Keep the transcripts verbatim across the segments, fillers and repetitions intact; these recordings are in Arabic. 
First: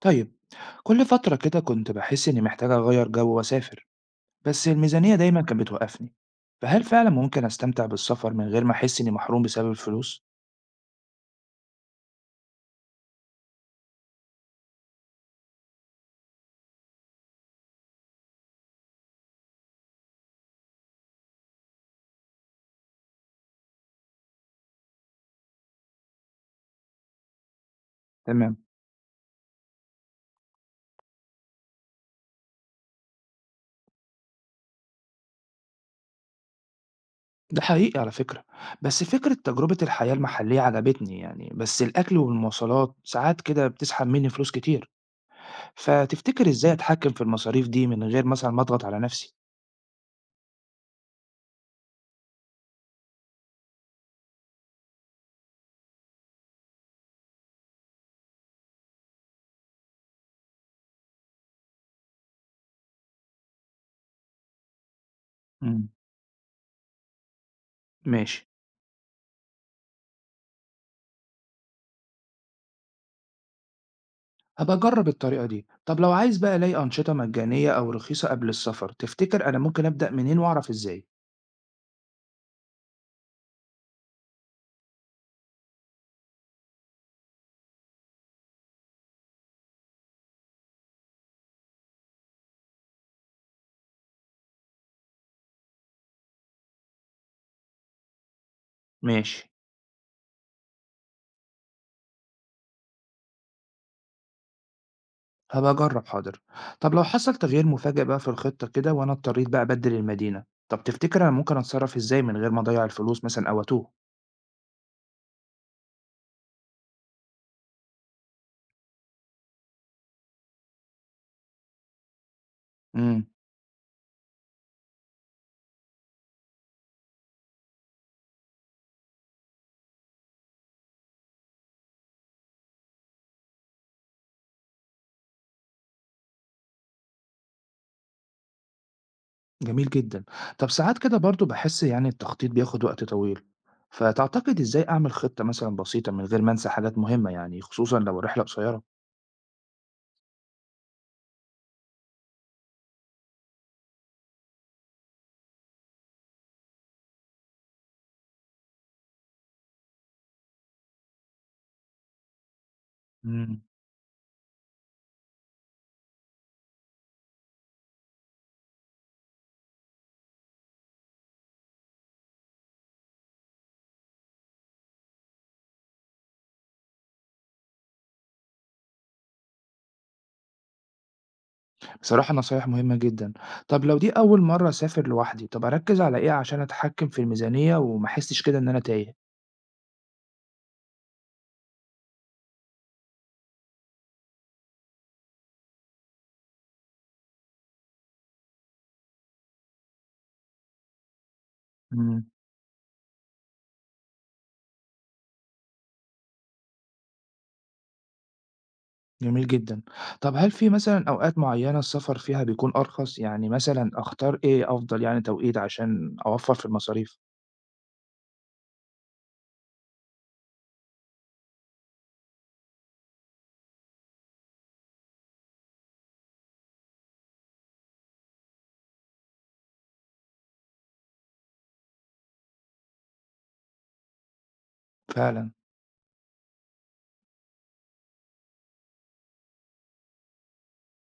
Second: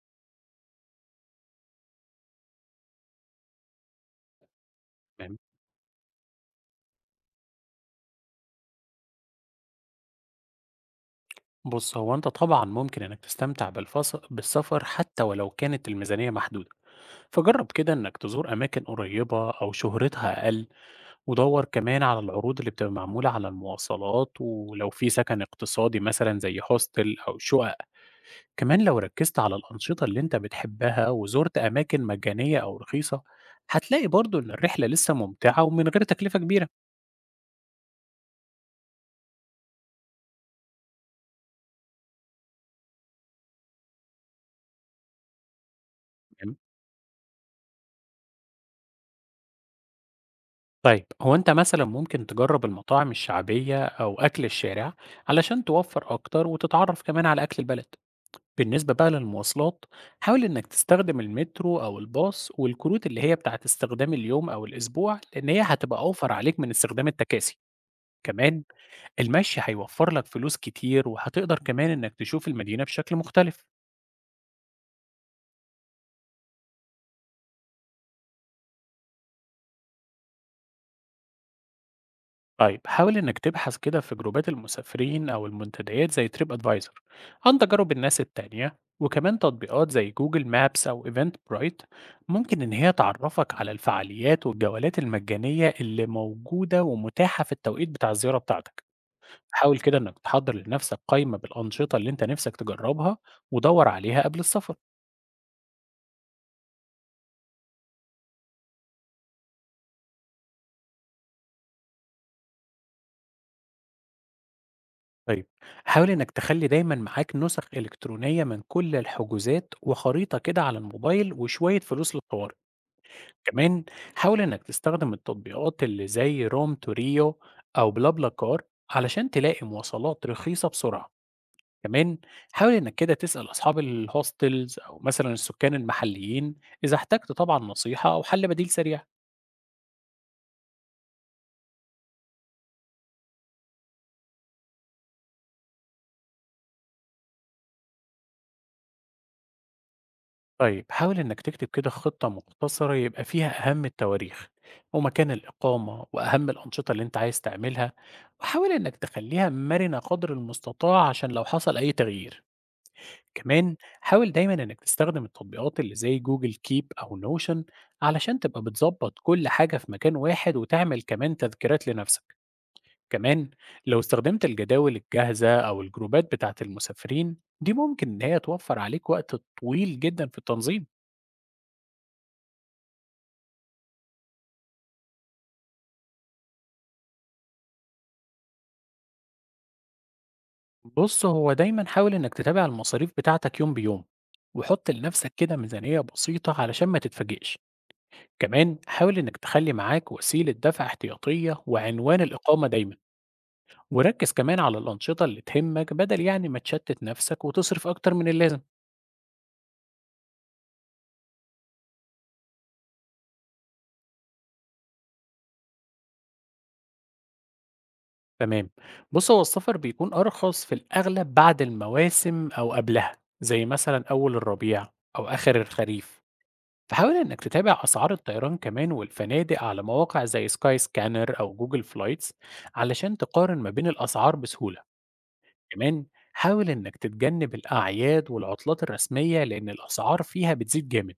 طيب، كل فترة كده كنت بحس إني محتاج أغير جو وأسافر، بس الميزانية تمام. دايما كانت بتوقفني. فهل فعلا ممكن أستمتع بالسفر من غير ما أحس إني محروم بسبب الفلوس؟ بص، هو انت طبعا ممكن انك تستمتع بالفص... بالسفر حتى ولو كانت الميزانية محدودة. فجرب كده انك تزور اماكن قريبة او شهرتها اقل، ودور كمان على العروض اللي بتبقى معمولة على المواصلات، ولو في سكن اقتصادي مثلا زي هوستل او شقق. تمام. كمان لو ركزت على الانشطة اللي انت بتحبها وزرت اماكن مجانية او رخيصة، هتلاقي برضو ان الرحلة لسه ممتعة ومن غير تكلفة كبيرة. ده حقيقي على فكرة. بس فكرة تجربة الحياة المحلية عجبتني، يعني بس الأكل والمواصلات ساعات كده بتسحب مني فلوس كتير. فتفتكر إزاي أتحكم في المصاريف دي من غير مثلا ما أضغط على نفسي؟ طيب، هو أنت مثلا ممكن تجرب المطاعم الشعبية أو أكل الشارع علشان توفر أكتر وتتعرف كمان على أكل البلد. بالنسبة بقى للمواصلات، حاول إنك تستخدم المترو أو الباص والكروت اللي هي بتاعت استخدام اليوم أو الأسبوع، لأن هي مم. هتبقى أوفر عليك من استخدام التكاسي. ماشي. كمان المشي هيوفر لك فلوس كتير وهتقدر كمان إنك تشوف المدينة بشكل مختلف. هبقى أجرب الطريقة دي. طب لو عايز بقى ألاقي أنشطة مجانية أو رخيصة قبل السفر، تفتكر أنا ممكن أبدأ منين وأعرف إزاي؟ طيب، حاول إنك تبحث كده في جروبات المسافرين أو المنتديات زي تريب أدفايزر عن تجارب الناس التانية، وكمان تطبيقات زي جوجل مابس أو إيفنت برايت ممكن إن هي تعرفك على الفعاليات والجولات المجانية اللي موجودة ومتاحة في التوقيت بتاع الزيارة بتاعتك. ماشي. حاول كده إنك تحضر لنفسك قائمة بالأنشطة اللي أنت نفسك تجربها، ودور عليها قبل السفر. هبقى أجرب، حاضر. طب لو حصل تغيير مفاجئ بقى في الخطة كده وأنا اضطريت بقى أبدل المدينة، طب تفتكر أنا ممكن أتصرف إزاي من غير ما أضيع الفلوس مثلا أو أتوه؟ طيب، حاول إنك تخلي دايما معاك نسخ إلكترونية من كل الحجوزات، وخريطة كده على الموبايل، وشوية فلوس للطوارئ. امم كمان حاول إنك تستخدم التطبيقات اللي زي روم توريو أو بلابلا كار علشان تلاقي مواصلات رخيصة بسرعة. كمان حاول إنك كده تسأل أصحاب الهوستلز أو مثلا السكان المحليين إذا احتجت طبعا نصيحة أو حل بديل سريع. جميل جدا. طب ساعات كده برضو بحس يعني التخطيط بياخد وقت طويل، فتعتقد إزاي أعمل خطة مثلا بسيطة من غير ما أنسى حاجات مهمة، يعني خصوصا لو الرحلة قصيرة؟ طيب، حاول إنك تكتب كده خطة مختصرة يبقى فيها أهم التواريخ ومكان الإقامة وأهم الأنشطة اللي أنت عايز تعملها، وحاول إنك تخليها مرنة قدر المستطاع عشان لو حصل أي تغيير. امم كمان حاول دايما انك تستخدم التطبيقات اللي زي جوجل كيب او نوشن علشان تبقى بتظبط كل حاجة في مكان واحد، وتعمل كمان تذكيرات لنفسك. كمان لو استخدمت الجداول الجاهزة او الجروبات بتاعة المسافرين دي، ممكن ان هي توفر عليك وقت طويل جدا في التنظيم. بصراحة نصايح مهمة جدا. طب لو دي أول مرة أسافر لوحدي، طب أركز على إيه عشان أتحكم في الميزانية وما أحسش كده إن أنا تايه؟ بص، هو دايما حاول انك تتابع المصاريف بتاعتك يوم بيوم، وحط لنفسك كده ميزانية بسيطة علشان ما تتفاجئش. كمان حاول انك تخلي معاك وسيلة دفع احتياطية وعنوان امم الإقامة دايما، وركز كمان على الأنشطة اللي تهمك بدل يعني ما تشتت نفسك وتصرف أكتر من اللازم. جميل جدًا. طب هل في مثلًا أوقات معيّنة السفر فيها بيكون أرخص؟ يعني مثلًا أختار إيه أفضل، يعني توقيت عشان أوفّر في المصاريف؟ تمام. بص، هو السفر بيكون أرخص في الأغلب بعد المواسم أو قبلها، زي مثلا أول الربيع أو آخر الخريف. فحاول إنك تتابع أسعار الطيران كمان والفنادق على مواقع زي سكاي سكانر أو جوجل فلايتس علشان تقارن ما بين الأسعار بسهولة. فعلًا، كمان حاول إنك تتجنب الأعياد والعطلات الرسمية، لأن الأسعار فيها بتزيد جامد.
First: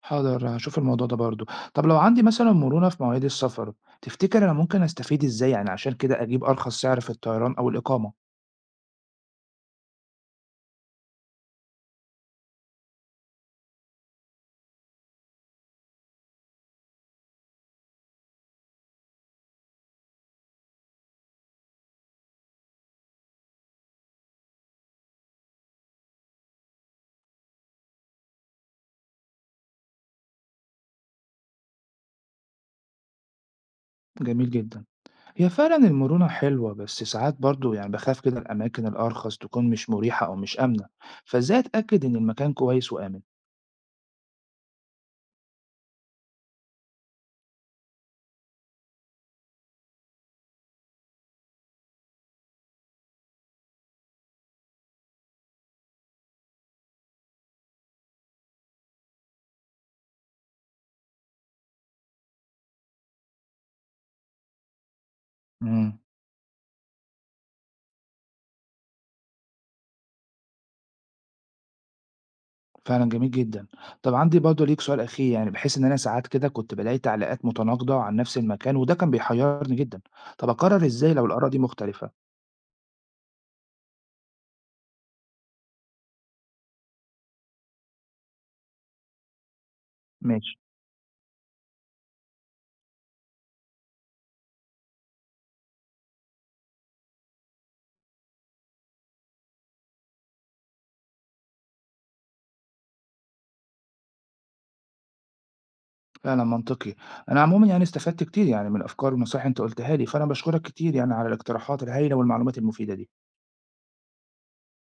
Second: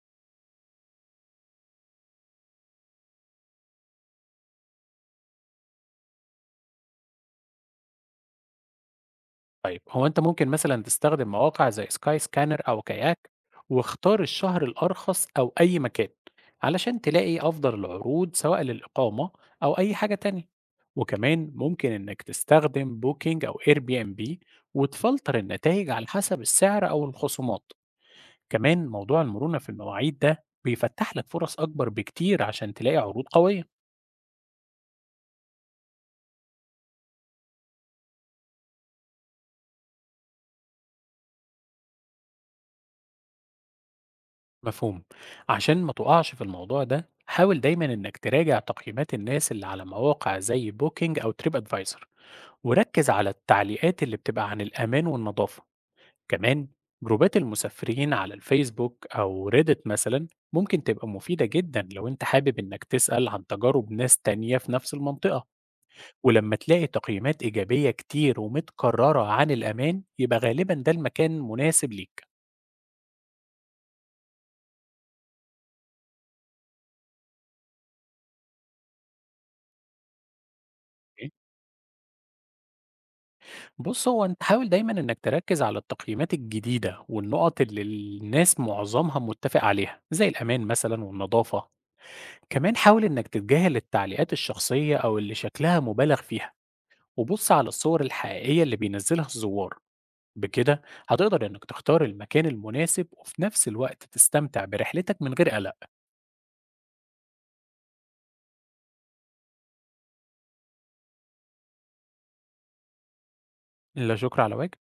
حاضر هاشوف الموضوع ده برضه. طب لو عندي مثلًا مرونة في مواعيد السفر، تفتكر أنا ممكن أستفيد إزاي، يعني عشان كده أجيب أرخص سعر في الطيران أو الإقامة؟ طيب، هو أنت ممكن مثلًا تستخدم مواقع زي سكاي سكانر أو كاياك، واختار الشهر الأرخص أو أي مكان، علشان تلاقي أفضل العروض سواء للإقامة أو أي حاجة تانية، وكمان ممكن إنك تستخدم بوكينج أو Airbnb وتفلتر النتايج على حسب السعر أو الخصومات. كمان موضوع المرونة في المواعيد ده بيفتح لك فرص أكبر بكتير عشان تلاقي عروض قوية. جميل جدًا. هي فعلًا المرونة حلوة، بس ساعات برضه يعني باخاف كده الأماكن الأرخص تكون مش مُريحة أو مش آمنة، فإزاي أتأكد إن المكان كويس وآمن؟ مفهوم. عشان ما تقعش في الموضوع ده، حاول دايما انك تراجع تقييمات الناس اللي على مواقع زي بوكينج او تريب ادفايزر، وركز على التعليقات اللي بتبقى عن الامان والنظافه. كمان جروبات المسافرين على الفيسبوك او ريدت مثلا ممكن تبقى مفيده جدا لو انت حابب انك تسال عن تجارب ناس تانية في نفس المنطقه. إمم. ولما تلاقي تقييمات ايجابيه كتير ومتكرره عن الامان، يبقى غالبا ده المكان مناسب ليك. فعلًا جميل جدًا. طب عندي برضه ليك سؤال أخير، يعني بحيث إن أنا ساعات كده كنت بالاقي تعليقات متناقضة عن نفس المكان وده كان بيحيرني جدًا، طب أقرر إزاي لو الآراء دي مختلفة؟ بُص، هو أنت حاول دايمًا إنك تركّز على التقييمات الجديدة والنقط اللي الناس معظمها متّفق عليها، زي ماشي، الأمان مثلًا والنضافة. كمان حاول إنك تتجاهل التعليقات الشخصية أو اللي شكلها مبالغ فيها، وبُص على الصور الحقيقية اللي بينزّلها الزوّار. بكده هتقدر إنك تختار المكان المناسب، وفي نفس الوقت تستمتع برحلتك من غير قلق. فعلًا منطقي. أنا عمومًا يعني استفدت كتير، يعني من الأفكار والنصايح اللي أنت قُلتها لي، فأنا باشكرك كتير يعني على الاقتراحات الهايلة والمعلومات المفيدة دي. لا شكر على واجب.